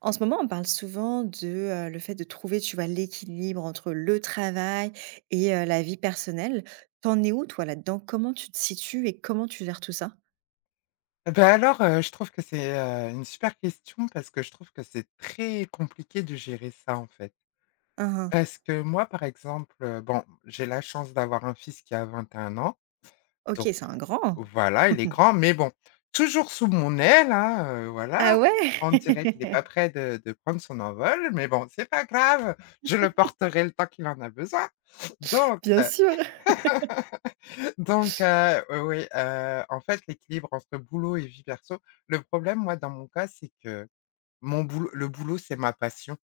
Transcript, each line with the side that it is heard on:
right: En ce moment, on parle souvent de, le fait de trouver, tu vois, l'équilibre entre le travail et la vie personnelle. T'en es où toi là-dedans? Comment tu te situes et comment tu gères tout ça?
left: Bah, alors, je trouve que c'est, une super question parce que je trouve que c'est très compliqué de gérer ça, en fait.
right: Hein, hein.
left: Parce que moi, par exemple, bon, j'ai la chance d'avoir un fils qui a 21 ans,
right: OK,
left: donc
right: c'est un grand.
left: voilà, il est grand, mais bon, toujours sous mon aile, hein,
right: Ah
left: voilà. On
right: ouais?
left: dirait qu'il est pas prêt de prendre son envol, mais bon, c'est pas grave, je le porterai le temps qu'il en a besoin. Donc
right: Bien
left: heu,
right: sûr.
left: donc oui, oui, en fait, l'équilibre entre boulot et vie perso, le problème, moi, dans mon cas, c'est que Mon boulot le boulot, c'est ma passion.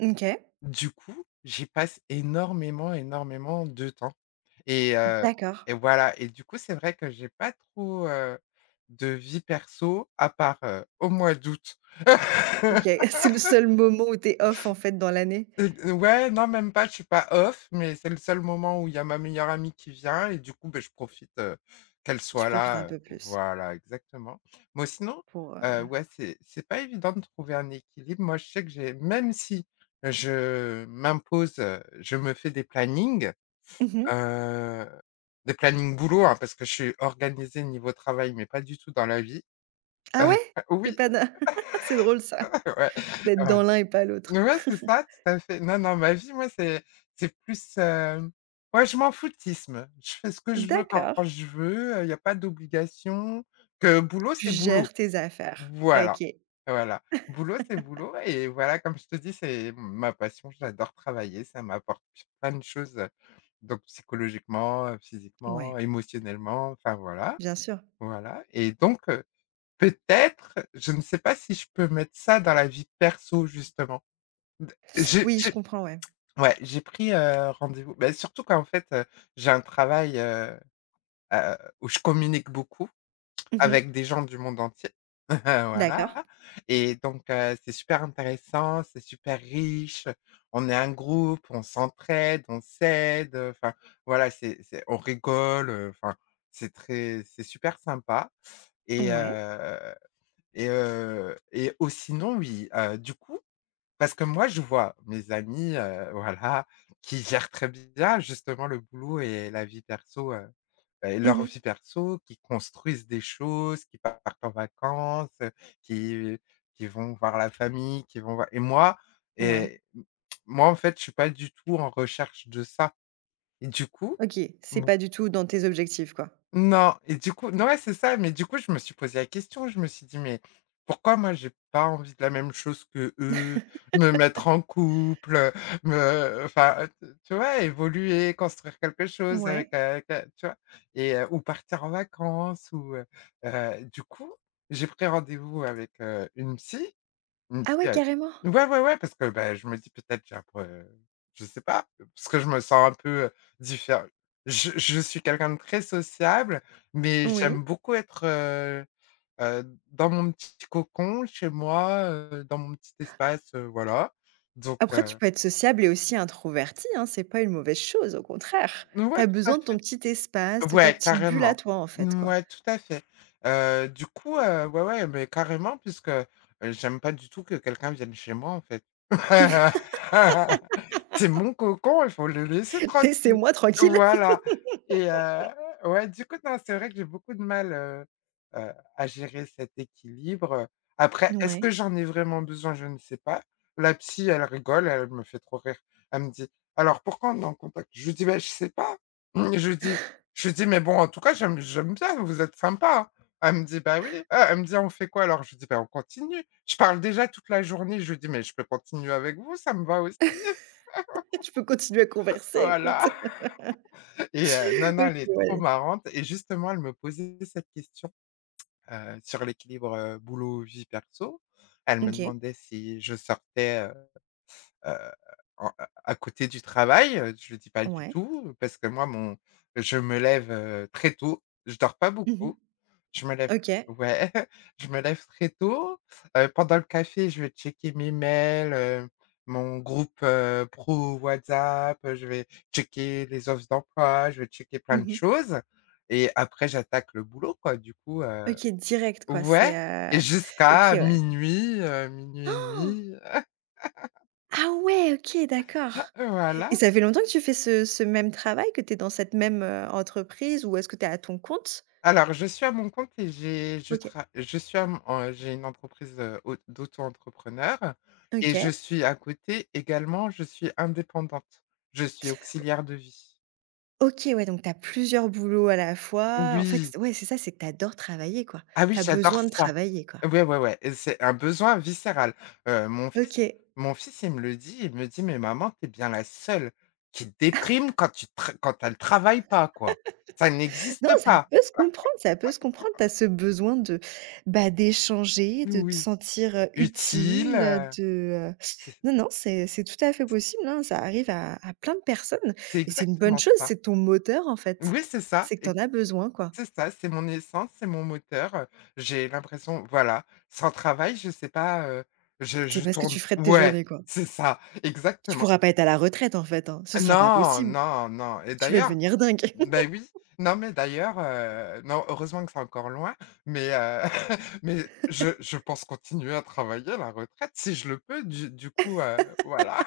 right: OK.
left: Du coup, j'y passe énormément, énormément de temps et heu
right: D'accord.
left: et voilà et du coup, c'est vrai que j'ai pas trop, de vie perso à part, au mois d'août.
right: OK. C'est le seul moment où t'es off en fait dans l'année?
left: D Ouais, non, même pas, je suis pas off, mais c'est le seul moment où il y a ma meilleure amie qui vient et du coup, beh, je profite, qu'elle
right: Tu
left: soit
right: profites un
left: là,
right: peu plus
left: voilà, exactement. Moi, sinon,
right: pour,
left: ouais, c'est pas évident de trouver un équilibre. Moi, je sais que j'ai même si je m'impose, je me fais
right: mmh.
left: heu, des plannings boulot, hein, parce que je suis organisée niveau travail, mais pas du tout dans la vie.
right: Ah
left: Heu,
right: ouais? C'est
left: Oui,
right: pas dans c'est drôle ça,
left: ouais,
right: d'être
left: voilà.
right: dans l'un et pas l'autre.
left: Ouais, c'est ça, tout à fait. Non, non, ma vie, moi, c'est plus, ouais, je m'en foutisme. Je fais ce que je veux quand
right: D'accord.
left: je veux, il y a pas d'obligation, que boulot,
right: Tu
left: c'est boulot.
right: gères tes affaires.
left: Voilà,
right: OK.
left: voilà. Boulot, c'est boulot et voilà, comme je te dis, c'est ma passion, j'adore travailler, ça m'apporte plein de choses, donc psychologiquement,
right: Ouais,
left: physiquement, émotionnellement, enfin voilà,
right: bien sûr.
left: voilà et peut-être, je ne sais pas si je peux mettre ça dans la vie perso justement.
right: Oui, je
left: J'ai
right: comprends, ouais.
left: Ouais, j'ai pris, rendez-vous, bah, surtout qu'en fait, j'ai un travail, où je communique beaucoup
right: Mmh.
left: avec des gens du monde entier.
right: D'accord.
left: Voilà et c'est super intéressant, c'est super riche, on est un groupe, on s'entraide, on s'aide, enfin voilà, c'est on rigole, enfin c'est super sympa et
right: Ouais.
left: heu et au sinon oui, du coup parce que moi, je vois mes amis, voilà, qui gèrent très bien justement le boulot et la vie perso, et leur
right: Mmh.
left: vie perso, qui construisent des choses, qui partent en vacances, qui qui vont voir la famille, qui vont voir et moi
right: Ouais.
left: et moi, en fait, je suis pas du tout en recherche de ça et du coup,
right: OK, c'est pas du tout dans tes objectifs, quoi?
left: non et du coup non, ouais, c'est ça, mais du coup, je me suis posé la question, je me suis dit: «Mais pourquoi moi j'ai pas envie de la même chose que eux. Me mettre en couple, me» enfin, tu vois? Évoluer, construire quelque chose avec,
right: Ouais.
left: que tu vois? Et ou partir en vacances ou du coup, j'ai pris rendez-vous avec, une psy, une
right: Ah
left: petite,
right: ouais,
left: heu
right: carrément?
left: ouais, ouais, ouais, parce que, bah, je me dis peut-être j'ai un pro je sais pas, parce que je me sens un peu, diffère je suis quelqu'un de très sociable, mais
right: Oui.
left: j'aime beaucoup être, heu, dans mon petit cocon chez moi, dans mon petit espace, voilà, donc
right: Après, tu
left: heu,
right: peux être sociable et aussi introverti, hein, c'est pas une mauvaise chose, au contraire.
left: ouais,
right: T'as
left: tout à
right: besoin de ton
left: fait.
right: petit espace, de ta
left: Ouais,
right: petite bulle à
left: carrément.
right: toi, en fait,
left: Mm,
right: quoi.
left: ouais, tout à fait. Du coup, ouais, ouais, mais carrément puisque, j'aime pas du tout que quelqu'un vienne chez moi, en fait. C'est mon cocon, il faut le laisser tranquille.
right: Laissez-moi tranquille.
left: Voilà et ouais, du coup, non, c'est vrai que j'ai beaucoup de mal, à gérer cet équilibre. Après, est-ce que
right: Ouais.
left: j'en ai vraiment besoin? Je ne sais pas. La psy, elle rigole, elle me fait trop rire. Elle me dit: «Alors pourquoi on est en contact?» Je lui dis: ben, je sais pas». Je lui dis je lui dis: «Mais bon, en tout cas, j'aime bien, vous êtes sympa, hein». Elle me dit: «Bah, oui». Ah, elle me dit: «On fait quoi alors?» Je lui dis: «Bah, on continue». Je parle déjà toute la journée, je lui dis: «Mais je peux continuer avec vous, ça me va aussi».
right: Je peux continuer à converser, écoute.
left: Voilà et non, non,
right: OK,
left: elle est trop
right: ouais.
left: marrante et justement, elle me posait cette question, sur l'équilibre, boulot-vie perso. Elle me
right: OK.
left: demandait si je sortais, heu, en à côté du travail, je lui dis: «Pas du
right: Ouais.
left: tout» parce que moi, mon je me lève, très tôt, je dors pas
right: Mmh.
left: beaucoup. Je me lève
right: OK.
left: Ouais, je me lève très tôt. Pendant le café, je vais checker mes mails, mon groupe, pro WhatsApp, je vais checker les offres d'emploi, je vais checker plein de
right: Mmh.
left: choses et après j'attaque le boulot, quoi, du coup,
right: OK, direct quoi, c'est,
left: ouais, et
right: OK,
left: jusqu'à
right: ouais.
left: 00:00, minuit et
right: Han!
left: demi,
right: Ah ouais, OK, d'accord et
left: voilà.
right: ça fait longtemps que tu fais ce même travail, que tu es dans cette même, entreprise ou est-ce que tu es à ton compte?
left: Alors, je suis à mon compte et
right: OK.
left: j'ai une entreprise, au d'auto-entrepreneur, et je
right: OK.
left: suis à côté également, je suis indépendante. Je suis auxiliaire de vie.
right: OK, ouais, donc tu as plusieurs boulots à la fois. En
left: Oui.
right: fait, ouais, c'est ça, c'est que tu adores travailler, quoi.
left: Ah
right: Tu
left: oui,
right: as
left: j'adore
right: besoin de
left: ça.
right: travailler, quoi.
left: Ouais, ouais, ouais, et c'est un besoin viscéral. Heu, mon fils
right: OK.
left: mon fils, il me le dit, il me dit: «Mais maman, t'es bien la seule qui déprime quand tu tra quand elle travaille pas, quoi. Ça
right: Non,
left: n'existe
right: ça
left: pas».
right: peut se comprendre, ça peut se comprendre. Tu as ce besoin de, bah, d'échanger, de te
left: Oui.
right: sentir,
left: Utile,
right: utile, de, heu
left: c'est
right: non, non, c'est tout à fait possible, hein. Ça arrive à plein de personnes
left: c'est
right: et c'est une bonne
left: exactement
right: chose,
left: ça.
right: c'est ton moteur, en fait.
left: Oui, c'est ça,
right: C'est que tu
left: et
right: en as besoin, quoi.
left: c'est ça, c'est mon essence, c'est mon moteur, j'ai l'impression, voilà, sans travail, je sais pas, je
right: C'est
left: je
right: pas ce que tu
left: tourne,
right: ferais de tes
left: ouais,
right: journées, quoi.
left: c'est ça,
right: Tu
left: exactement.
right: pourras pas être à la retraite, en fait, hein, ce sera pas
left: Non,
right: possible.
left: non, non, et
right: Tu vas
left: d'ailleurs
right: devenir dingue.
left: ben oui, non, mais d'ailleurs, non, heureusement que c'est encore loin, mais mais je pense continuer à travailler à la retraite si je le peux du coup, voilà.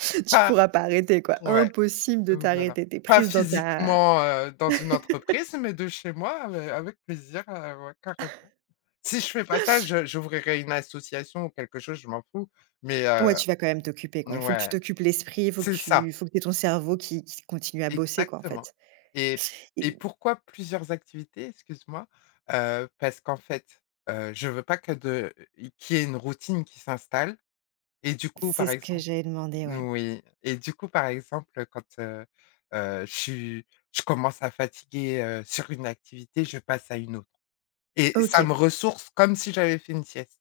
right: Tu pourras pas arrêter, quoi.
left: Ouais.
right: Impossible de
left: Voilà.
right: t'arrêter. T'es
left: Pas
right: prise dans ta.
left: physiquement, dans une entreprise, mais de chez moi avec plaisir, ouais, carrément. Si je fais pas ça, je j'ouvrirai une association ou quelque chose, je m'en fous, mais
right: Ouais, tu vas quand même t'occuper, quoi. Il faut que tu
left: ouais,
right: t'occupes l'esprit, il
left: c'est ça,
right: faut que tu ton cerveau qui continue à bosser, quoi, en
left: exactement.
right: fait.
left: Et
right: Et
left: pourquoi plusieurs activités? Excuse-moi, parce qu'en fait, je veux pas que de qu'il y ait une routine qui s'installe, et du coup,
right: c'est
left: par
right: ce que
left: exemple.
right: j'avais demandé, ouais.
left: Oui, et du coup, par exemple, quand, heu, je suis je commence à fatiguer, sur une activité, je passe à une autre et ça
right: OK.
left: me ressource comme si j'avais fait une sieste.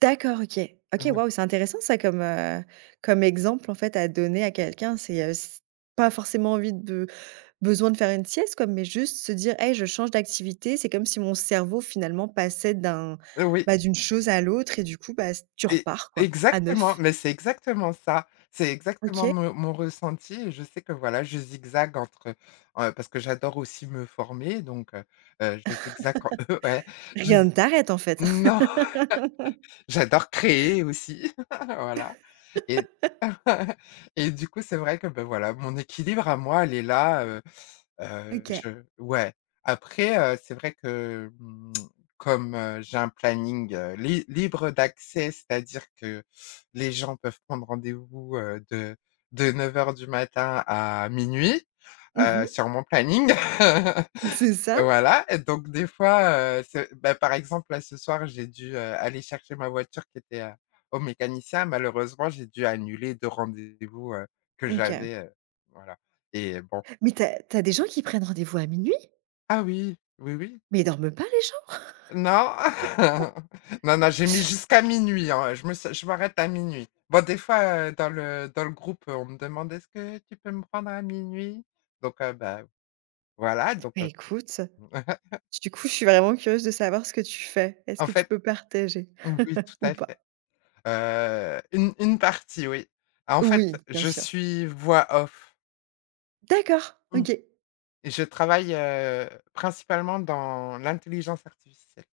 right: D'accord, OK. OK,
left: Oui.
right: waouh, c'est intéressant ça comme, comme exemple, en fait, à donner à quelqu'un. C'est, s pas forcément envie de besoin de faire une sieste, quoi, mais juste se dire: «Hey, je change d'activité». C'est comme si mon cerveau, finalement, passait d'un
left: Oui,
right: bah, d'une chose à l'autre et du coup, bah, tu
left: et
right: repars, quoi, à
left: exactement,
right: neuf.
left: mais c'est exactement ça. C'est exactement
right: OK.
left: mon ressenti, et je sais que, voilà, je zigzague entre, parce que j'adore aussi me former, je zigzague en ouais, je
right: Rien ne t'arrête, en fait.
left: non. J'adore créer aussi, voilà et et du coup, c'est vrai que, ben voilà, mon équilibre à moi, elle est là, je
right: OK.
left: ouais. Après, c'est vrai que, comme, j'ai un planning, li libre d'accès, c'est-à-dire que les gens peuvent prendre rendez-vous, de 9 heures du matin à minuit,
right: Mmh.
left: sur mon planning.
right: C'est ça?
left: Voilà, et donc des fois, c'est bah, par exemple, là, ce soir, j'ai dû, aller chercher ma voiture qui était, au mécanicien. Malheureusement, j'ai dû annuler 2 rendez-vous, que
right: OK.
left: j'avais, voilà. Et bon,
right: Mais tu as des gens qui prennent rendez-vous à minuit.
left: ah oui, oui, oui,
right: Mais ils dorment pas les gens?
left: non, non, non, j'ai mis jusqu'à minuit. Hein, je me suis je m'arrête à minuit. Bon, des fois, dans le groupe, on me demande: «Est-ce que tu peux me prendre à minuit. Bah, voilà,
right: Bah, écoute, du coup, je suis vraiment curieuse de savoir ce que tu fais. Est-ce
left: en
right: que tu
left: fait,
right: peux partager
left: oui, tout
right: ou
left: à fait.
right: pas?
left: Une partie, oui. Ah, en fait,
right: Oui, bien
left: je
right: sûr.
left: suis voix off.
right: D'accord,
left: Mmh.
right: OK.
left: Et je travaille, principalement dans l'intelligence artificielle.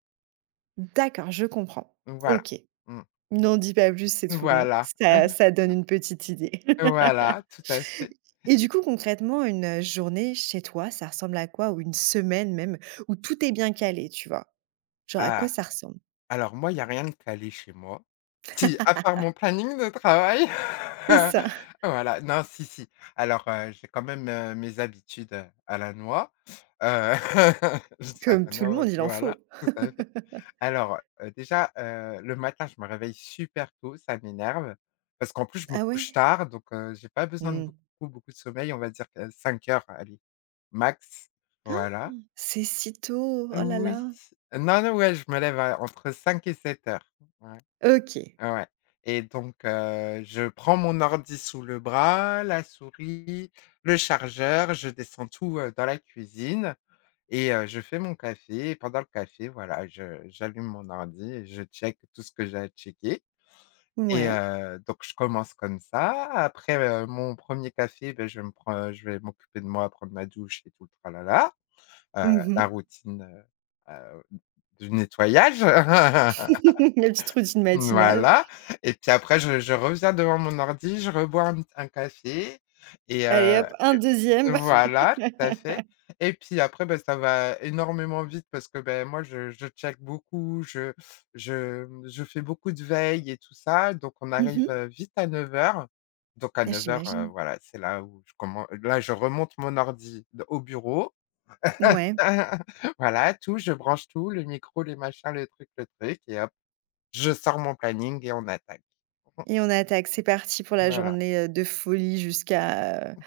right: D'accord, je comprends.
left: Voilà.
right: OK.
left: Mmh.
right: N'en dis pas plus, c'est tout bon.
left: Voilà.
right: Ça ça donne une petite idée.
left: Voilà, tout à fait.
right: Et du coup, concrètement, une, journée chez toi, ça ressemble à quoi? Ou une semaine même, où tout est bien calé, tu vois? Genre à quoi
left: Ah,
right: ça ressemble?
left: alors moi, il y a rien de calé chez moi. Si, à part mon planning de travail.
right: C'est ça.
left: Voilà. Non, si, si. Alors, j'ai quand même, mes habitudes, à la noix. Heu, je dis à
right: Comme
left: la
right: tout le
left: noix,
right: monde, il en
left: voilà,
right: faut.
left: tout à Alors, déjà, le matin, je me réveille super tôt, ça m'énerve. Parce qu'en plus, je me
right: Ah
left: couche
right: ouais?
left: tard, j'ai pas besoin de
right: Mmh.
left: beaucoup, beaucoup de sommeil. On va dire que 5 heures, allez, max.
right: Han!
left: Voilà.
right: C'est si tôt? Oh là
left: Oui.
right: là.
left: Non, non, ouais, je me lève à entre 5 et 7 heures. Ouais,
right: OK.
left: ouais, et je prends mon ordi sous le bras, la souris, le chargeur, je descends tout, dans la cuisine. Et je fais mon café et pendant le café, voilà, je j'allume mon ordi et je check tout ce que j'ai à checker et
right: Ouais.
left: heu, donc je commence comme ça. Après, mon premier café, beh, je vais m'occuper de moi, prendre ma douche et tout le tralala, heu,
right: Mmh
left: la
right: mh.
left: routine, heu, du nettoyage.
right: La petite routine matinale.
left: Voilà. Et puis après je reviens devant mon ordi, je rebois un café et
right: Allez
left: heu,
right: hop, un deuxième.
left: voilà, tout à fait. Et puis après, ben ça va énormément vite parce que, ben moi je check beaucoup, je fais beaucoup de veille et tout ça, donc on
right: Mmh
left: arrive,
right: mh.
left: vite à neuf heures, donc à
right: Ah,
left: 9h00,
right: j'imagine.
left: voilà, c'est là où je commence, là je remonte mon ordi d au bureau.
right: Ouais
left: Voilà, tout, je branche tout, le micro, les machins, le truc et hop, je sors mon planning et on attaque. Mmh,
right: et on attaque. C'est parti pour la
left: voilà.
right: journée, de folie jusqu'à,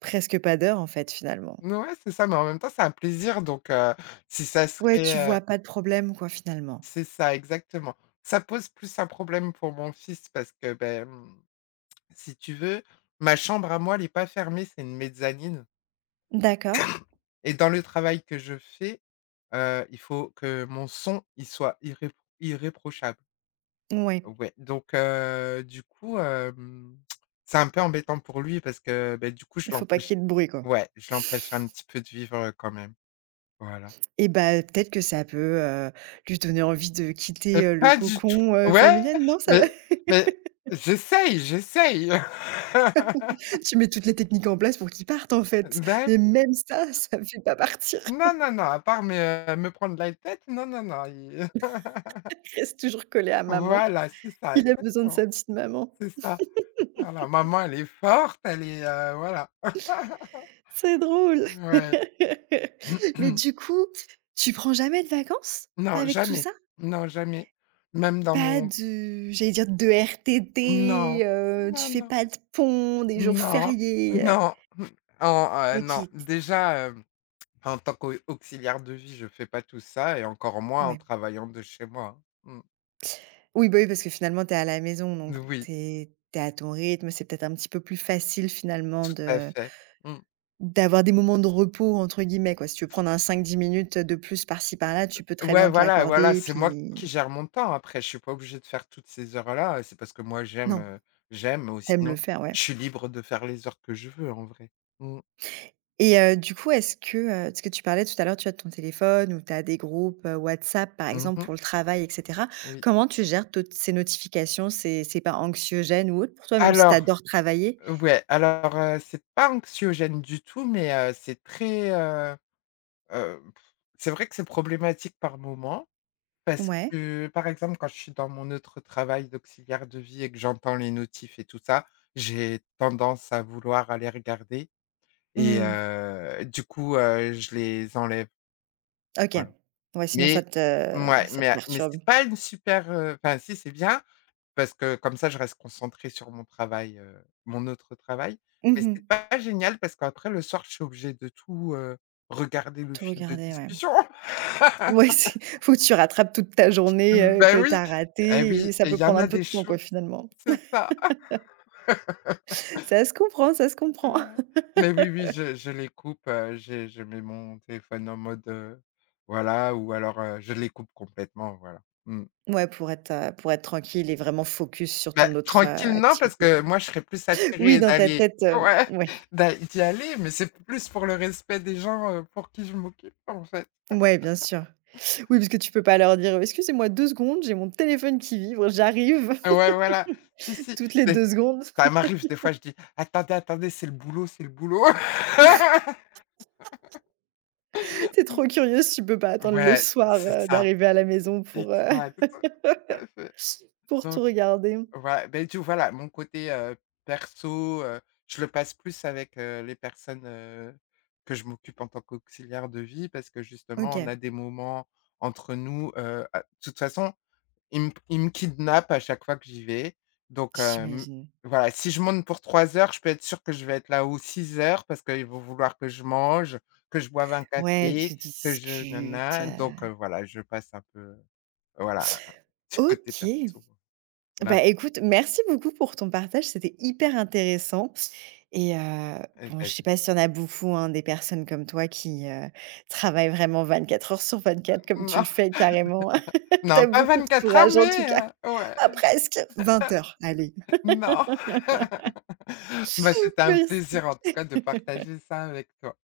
right: presque pas d'heure, en fait, finalement.
left: Ouais, c'est ça, mais en même temps, c'est un plaisir si ça
right: Ouais, tu
left: serait,
right: vois pas de problème, quoi, finalement.
left: c'est ça, exactement. Ça pose plus un problème pour mon fils parce que, beh, mmh, si tu veux, ma chambre à moi, elle est pas fermée, c'est une mezzanine
right: D'accord.
left: et dans le travail que je fais, il faut que mon son, il soit irréprochable.
right: Ouais.
left: Ouais, du coup, c'est un peu embêtant pour lui parce que, beh, du coup, je
right: Il faut pas
left: l'empêche
right: qu'il y ait de bruit, quoi.
left: ouais, je l'empêche un petit peu de vivre, quand même. Voilà.
right: Et bah, peut-être que ça peut, lui donner envie de
left: Mais
right: quitter, le
left: pas du tout.
right: cocon,
left: Ouais,
right: familial. Non, ça
left: mais mais j'essaye, j'essaye.
right: tu mets toutes les techniques en place pour qu'il parte, en fait.
left: Ben,
right: Mais même ça, ça le fait pas partir.
left: non, non, non, à part me prendre la tête, non, non, non, il
right: Il reste toujours collé à maman.
left: voilà, c'est ça,
right: Il a besoin de
left: exactement,
right: sa petite maman.
left: c'est ça. Voilà, maman, elle est forte, elle est, voilà.
right: C'est drôle.
left: Ouais.
right: Mais du coup, tu prends jamais de vacances
left: Non,
right: avec tout
left: jamais,
right: ça?
left: non, jamais. Même dans
right: Pas
left: mon
right: de, j'allais dire, de
left: non,
right: RTT, tu
left: non,
right: fais
left: non,
right: pas de ponts, des jours
left: non,
right: fériés,
left: non, oh, non,
right: OK,
left: déjà, en tant qu'auxiliaire de vie, je fais pas tout ça et encore moins en
right: ouais.
left: travaillant de chez moi, hein.
right: Oui, bah, oui, parce que finalement tu es à la maison, donc
left: Mmh. Oui,
right: tu es à ton rythme, c'est peut-être un petit peu plus facile finalement
left: tout à
right: de
left: fait. Mmh.
right: d'avoir des «moments de repos» entre guillemets quoi. Si tu veux prendre un cinq dix minutes de plus par-ci par-là, tu peux très
left: Ouais,
right: bien te
left: voilà, voilà,
right: l'accorder et
left: c'est moi
right: puis
left: qui gère mon temps. Après, je suis pas obligée de faire toutes ces heures-là, c'est parce que moi j'aime,
right: non,
left: j'aime, ou
right: t'aimes le
left: sinon
right: faire, ouais
left: je suis libre de faire les heures que je veux en vrai. Mmh.
right: et du coup, est-ce que, parce que tu parlais tout à l'heure, tu as ton téléphone ou tu as des groupes, WhatsApp par exemple
left: Mmh.
right: pour le travail et cetera.
left: Oui.
right: Comment tu gères toutes ces notifications? C'est pas anxiogène ou autre pour toi, même si tu
left: Alors
right: adores travailler?
left: ouais, c'est pas anxiogène du tout, mais, c'est très, heu, c'est vrai que c'est problématique par moment. Parce
right: Ouais.
left: que, par exemple, quand je suis dans mon autre travail d'auxiliaire de vie et que j'entends les notifs et tout ça, j'ai tendance à vouloir aller regarder,
right: Mmh.
left: du coup, je les enlève,
right: OK.
left: voilà.
right: Ouais, sinon
left: Mais mouais,
right: ça te
left: mais
right: perturbe.
left: c'est pas une super, enfin si, c'est bien parce que comme ça, je reste concentrée sur mon travail, mon autre travail,
right: Mmh
left: mais
right: mh.
left: c'est pas génial parce qu'après le soir, je suis obligée de tout, regarder le
right: Tout
left: fil de
right: regarder, ouais.
left: discussion.
right: Ouais, c'est faut que tu rattrapes toute ta journée,
left: Ben
right: que tu
left: oui,
right: as
left: eh
right: ratée
left: oui,
right: et ça
left: et il
right: peut
left: y en
right: prendre un
left: a
right: peu de
left: des
right: temps, quoi,
left: choses,
right: finalement.
left: c'est ça.
right: Ça se comprend, ça se comprend.
left: Mais oui, oui, je les coupe, j'ai je mets mon téléphone en mode, voilà, ou alors, je les coupe complètement, voilà. Mmh.
right: Ouais, pour être tranquille et vraiment focus sur
left: Bah,
right: ton autre,
left: tranquille, non, parce
right: activité, quoi.
left: que moi, je serais plus
right: Oui,
left: attirée
right: dans ta
left: d'aller
right: tête,
left: ouais,
right: ouais.
left: d'y aller, mais c'est plus pour le respect des gens, pour qui je m'occupe, en fait.
right: Ouais, bien sûr. Oui, parce que tu peux pas leur dire: «Excusez-moi 2 secondes, j'ai mon téléphone qui vibre, j'arrive»
left: Ouais, voilà. Si, si,
right: toutes les
left: mais
right: 2 secondes.
left: ça m'arrive des fois, je dis: «Attendez, attendez, c'est le boulot, c'est le boulot».
right: Tu es trop curieuse, tu peux pas attendre le
left: Ouais,
right: soir,
left: c'est ça,
right: d'arriver à la maison
left: exact, tout à fait.
right: pour tout
left: Donc
right: regarder.
left: voilà, ben tu voilà, mon côté, perso, je le passe plus avec, les personnes, que je m'occupe en tant qu'auxiliaire de vie parce que justement, on
right: OK,
left: a des moments entre nous, à de toute façon, ils me kidnappent à chaque fois que j'y vais. Donc hem,
right: j'imagine.
left: voilà, si je monte pour 3 heures, je peux être sûr que je vais être là ou 6 heures parce qu'ils vont vouloir que je mange, que je boive un
right: Ouais, tu
left: café, que je
right: discutes,
left: nana. Voilà, je passe un peu, voilà, un petit côté
right: OK.
left: perso là-bas.
right: Bah, écoute, merci beaucoup pour ton partage, c'était hyper intéressant et
left: Et
right: bon, je sais pas s'il y en a beaucoup, hein, des personnes comme toi qui, travaillent vraiment 24 heures sur 24 comme tu le
left: non.
right: fais carrément.
left: Non,
right: T'as
left: pas
right: beaucoup de
left: 24 heures,
right: courage en tout
left: mais
right: cas.
left: ouais,
right: Ah, presque 20 heures, allez.
left: non. Bah, c'était un
right: Merci.
left: plaisir en tout cas de partager ça avec toi.